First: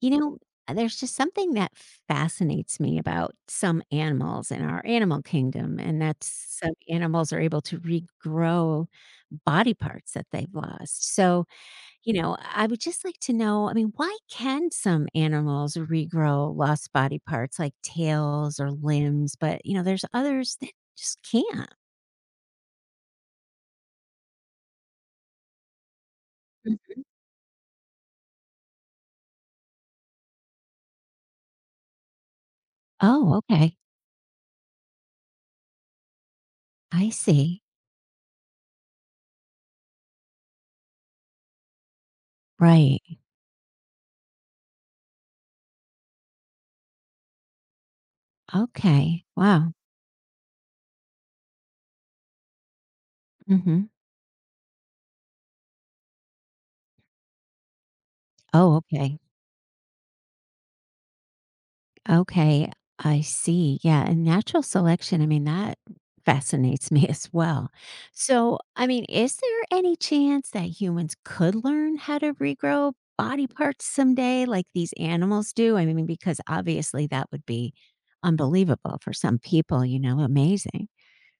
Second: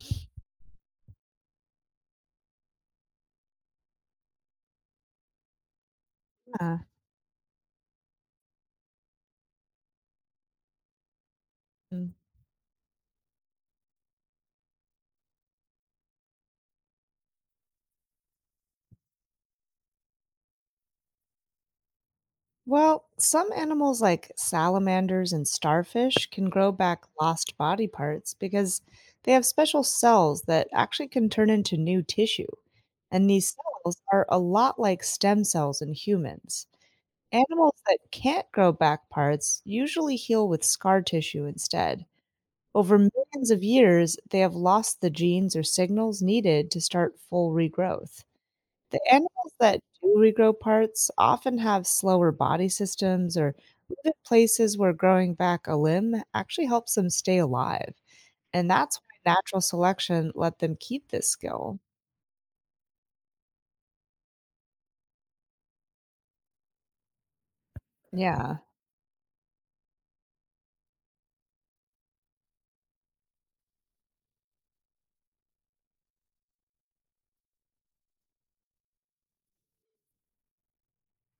You know, there's just something that fascinates me about some animals in our animal kingdom, and that's some Yeah. animals are able to regrow body parts that they've lost. So, Mm. I would just like to know, I mean, why can some animals regrow lost body parts like tails or limbs? But, there's others that just can't. Well, some animals like salamanders and starfish can grow Mhm. back lost body parts because they have special cells that actually can turn into new tissue. And Oh, these okay. cells are a lot like stem cells in humans. I see. Animals that can't grow back parts usually heal with scar tissue instead. Over Right. millions of years, they have lost the genes or signals needed to start full regrowth. The Okay. animals Wow. that do regrow parts often have slower body systems or Hmm. live in places where growing back a limb actually helps them stay alive. And Oh, that's okay. why natural selection let them keep this skill. Okay, I see. Yeah, and natural selection, I mean, that fascinates me as well. So, Yeah. I mean, is there any chance that humans could learn how to regrow body parts someday like these animals do? I mean, because obviously that would be unbelievable for some people, amazing.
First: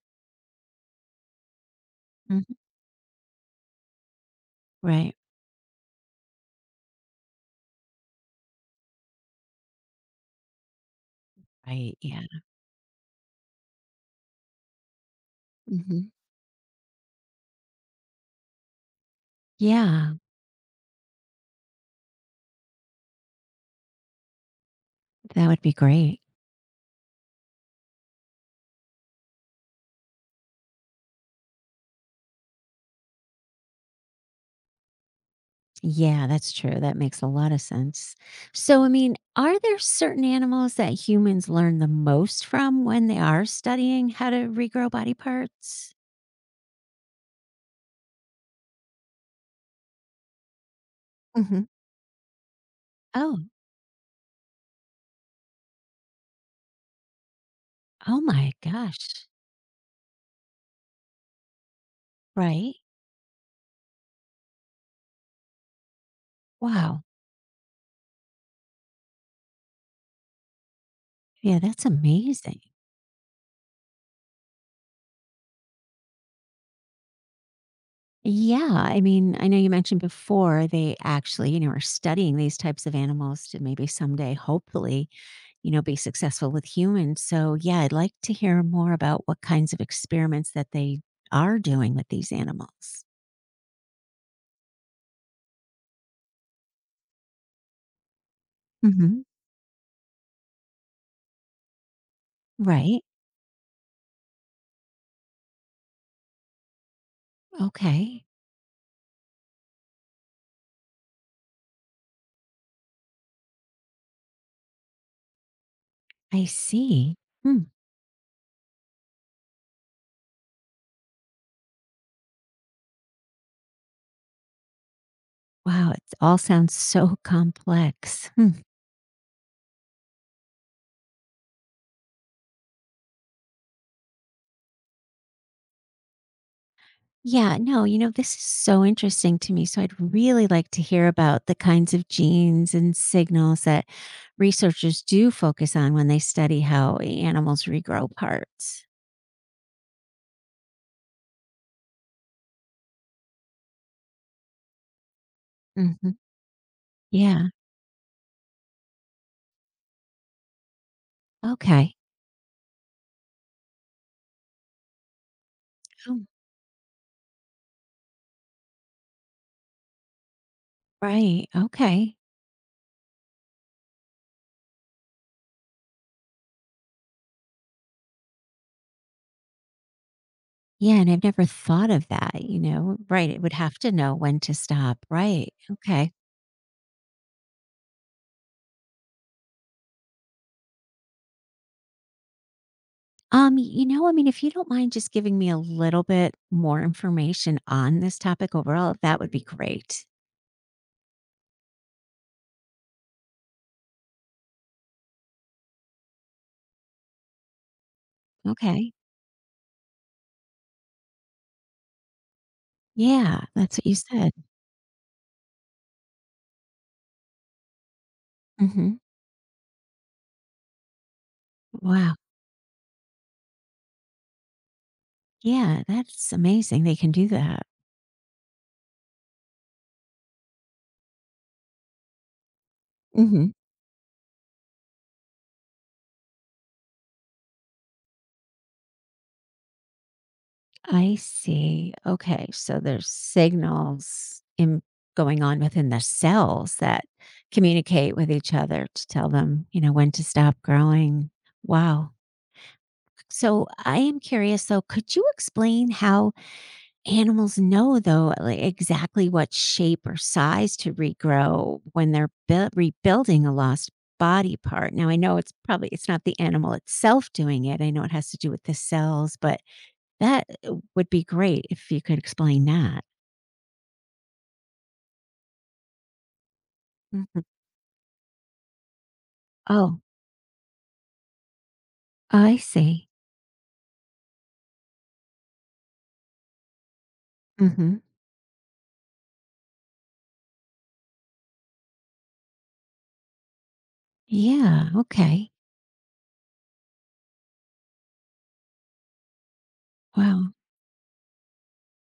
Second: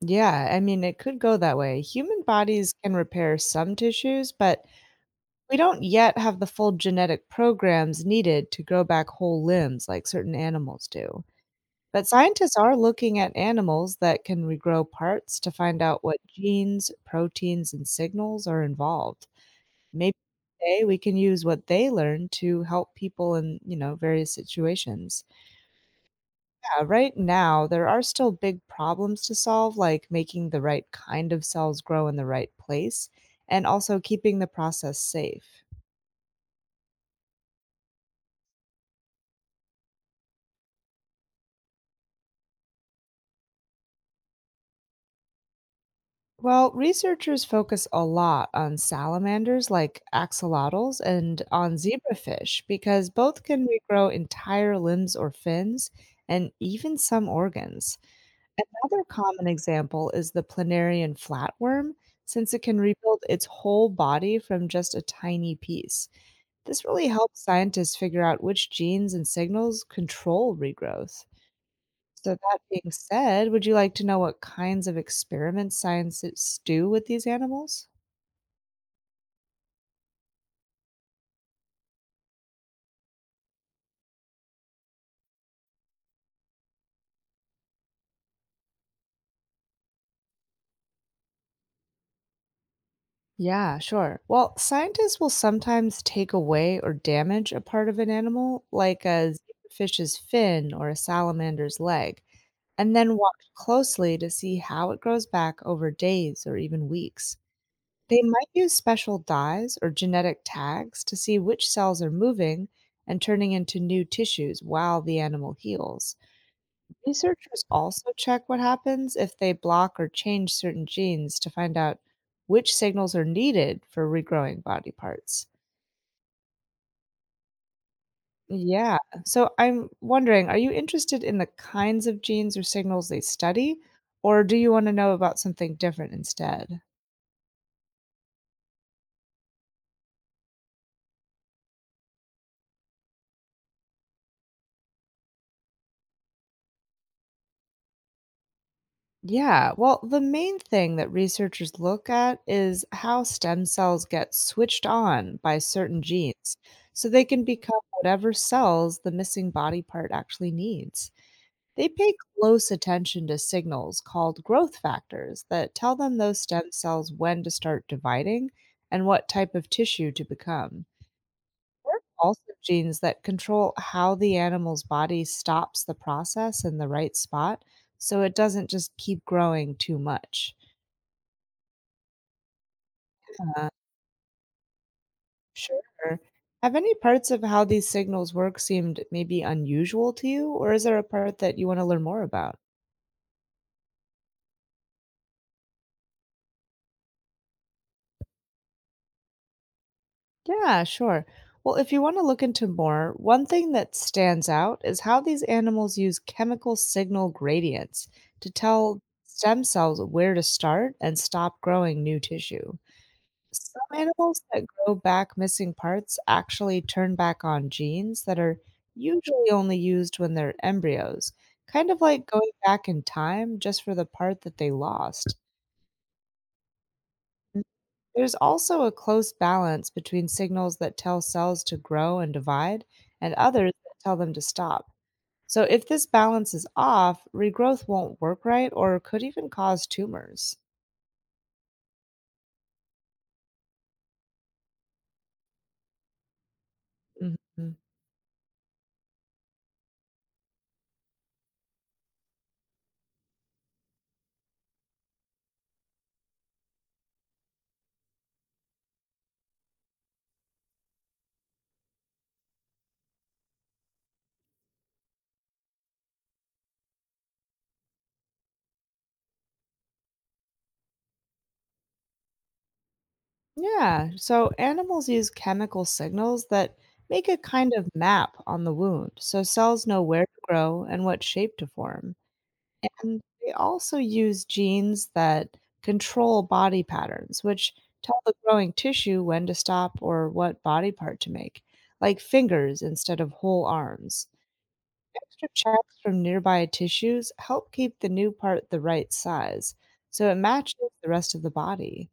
Yeah. I mean, it could go that way. Human Mhm. bodies can repair some tissues, but Right. we don't yet have the full genetic programs needed to grow back whole limbs like certain animals do. Right. But Yeah. scientists are looking at animals that can regrow parts to find out Hmm. what genes, proteins, and signals are involved. Yeah, Maybe today we can use what they learn to help people in, various situations. that would be great. Yeah, right now there are still big problems to solve, like making the right kind of cells grow in the right place, and also keeping the process safe. Yeah, that's true. That makes a lot of sense. So, I mean, are there certain animals that humans learn the most from when they are studying how to regrow body parts? Well, researchers focus a lot on salamanders like axolotls and Hmm. on zebrafish, because Oh, both can regrow entire limbs or fins and even some organs. oh my Another gosh. common example is the planarian flatworm, since it Right? can rebuild its whole body from just a tiny piece. This Wow. really helps scientists figure out which genes and signals control regrowth. Yeah, that's So that amazing. being said, would you like to know what kinds of experiments scientists do with these animals? Yeah, I mean, I know you mentioned before they actually, are studying these types of animals to maybe someday, hopefully, be successful with humans. So, yeah, I'd like to hear more about what kinds of experiments that they are doing with these animals. Yeah, sure. Well, scientists will sometimes take away or damage a part of an animal, like Hmm. a fish's fin or a salamander's leg, and Right. then watch closely to see how it grows back over days or even weeks. They Okay. might use special dyes or genetic tags to see which cells are moving and turning into new tissues while the animal heals. I see. Hmm. Researchers also check what happens if they block or change certain genes to find out which signals are needed for regrowing body parts. Wow. It all sounds so complex. Hmm. Yeah. So I'm wondering, are you interested in the kinds of genes or signals they study, or do you want to know about something different instead? Yeah. No, this is so interesting to me. So, I'd really like to hear about the kinds of genes and signals that researchers do focus on when they study how animals regrow parts. Yeah, well, the main thing that researchers look at is how stem cells get switched on by certain Hmm. genes, so they can Yeah. become whatever cells the missing body part actually needs. They Okay. pay close attention to signals called growth factors that tell them those stem cells when to start dividing and what type of tissue to become. Right, There are okay. also genes that control how the animal's body stops the process in the right spot, so it doesn't just keep growing too much. Yeah, and I've never thought of that, you know? Right, it would Uh, have to know when to stop, right, sure. okay. Have any parts of how these signals work seemed maybe unusual to you, or is there a part that you want to learn more about? I mean, if you don't mind just giving me a little bit more information on this topic overall, that would be great. Yeah, sure. Well, if you want to look into more, one thing that stands out is how these animals use chemical signal gradients to Okay. tell stem cells where to start and stop growing new tissue. Yeah, that's Some what you said. animals that grow back missing parts actually turn back on genes that are Mhm. usually only used when they're embryos, kind of Wow. like going back in time just for the part that they lost. Yeah, that's amazing they can do that. There's also a close balance between signals that tell cells to grow and divide, and Mhm. others that tell them to stop. So, if this balance is off, regrowth won't work right or could even cause tumors. I see. Okay. So there's signals in going on within the cells that Mhm. communicate with each other to tell them, when to stop growing. Wow. So I am curious though, could you explain how animals know though, like, exactly what shape or size to regrow when they're rebuilding a lost body part? Now I know it's not the animal itself doing it. I know it has to do with the cells, but that would be great if you could explain that. Yeah, so animals use chemical signals that make a Mhm. kind of map on the wound, so cells Oh, know where to grow and what shape to form. I see. And they also use genes that control body patterns, which Mhm. tell the growing tissue when to stop or what body part to make, like fingers instead of whole arms. Yeah, Extra okay. checks from nearby tissues help keep the new part the right size, so it Wow. matches the rest of the body.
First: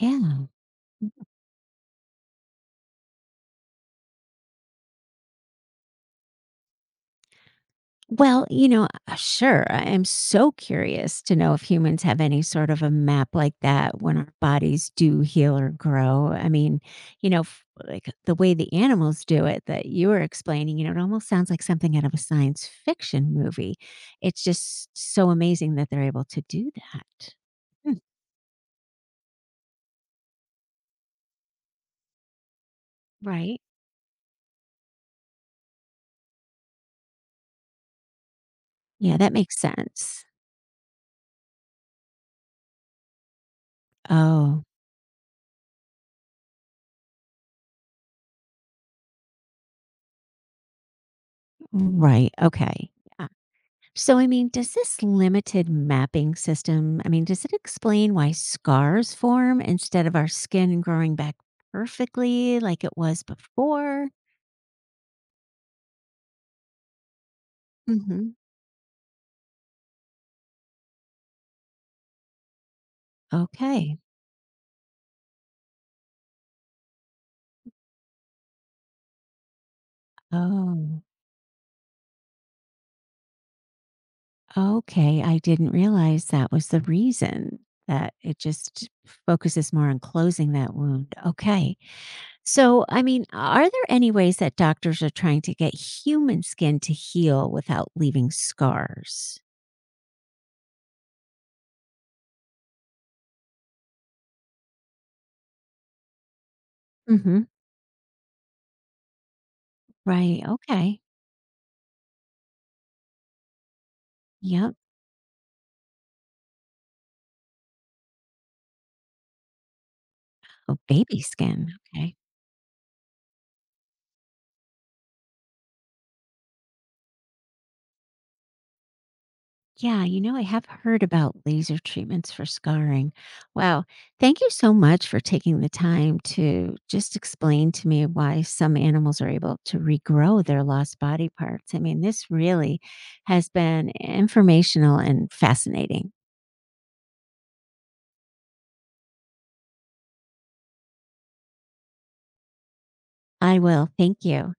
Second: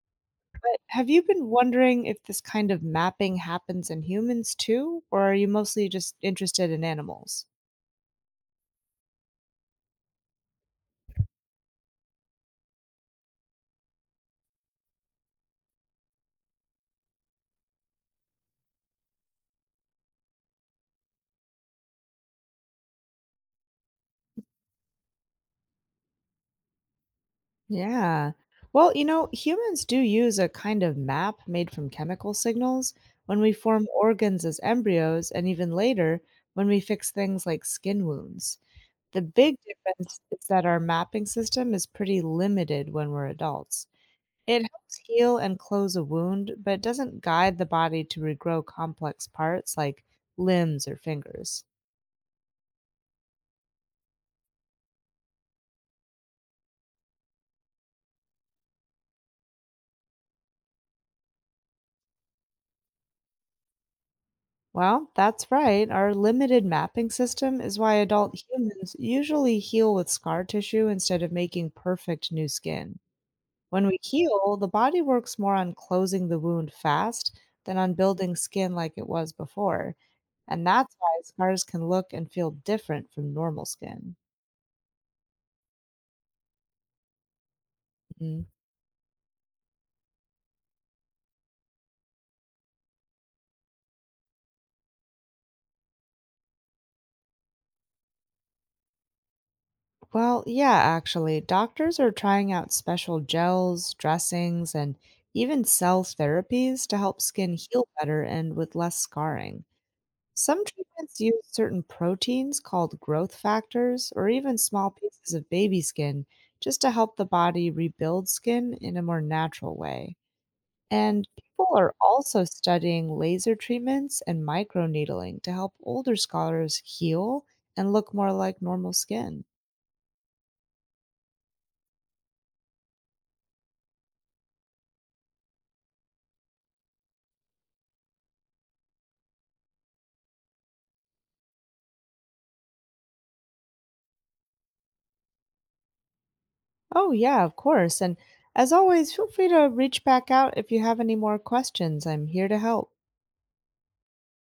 Yeah. But have you been wondering if this kind of mapping happens in humans too, or are you mostly just interested in animals? Well, sure, I am so curious to know if humans have any sort of a map like that when our bodies do heal or grow. I mean, f like, the way the animals do it that you were explaining, it almost sounds like something out of a science fiction movie. It's just so amazing that they're able to do that. Hmm, Yeah. Well, you know, humans do use a kind of map made from chemical signals when we right? form organs as embryos, and even later when we fix things like skin wounds. Yeah, The that big makes difference sense. is that our mapping system is pretty limited when we're adults. It Oh, helps heal and close a wound, but doesn't guide the body to regrow complex parts like limbs or fingers. right. Okay. Yeah. So, I mean, does this limited mapping system, I mean, does it explain why scars form instead of our skin growing back perfectly like it was before? Well, that's right. Our limited mapping system is why Hmm. adult humans usually heal with scar tissue instead of making perfect new skin. When Okay. we heal, the body works more on closing the wound fast than on building skin like it was before. And that's Oh, why scars can look and feel different from normal skin. okay. I didn't realize that was the reason that it Mhm. just focuses more on closing that wound. Okay. So, I mean, are there any ways that doctors are trying to get human skin to heal without leaving scars? Well, yeah, actually, doctors are trying out special gels, dressings, and even cell therapies to help Hmm. skin heal better and with less scarring. Right. Some Okay. treatments use certain proteins called growth factors, or even Yep. small pieces of baby skin, just to help the body rebuild skin in a more natural way. Oh, baby And people skin. are Okay. also studying laser treatments and microneedling to help older scholars heal and look more like normal skin. Yeah. I have heard about laser treatments for scarring. Wow. Thank you so much for taking the time to just explain to me why some animals are able to regrow their lost body parts. I mean, this really has been informational and fascinating. Oh, yeah, of course. And as always, feel free to reach back out if you have any more questions. I'm here to help. I will. Thank you.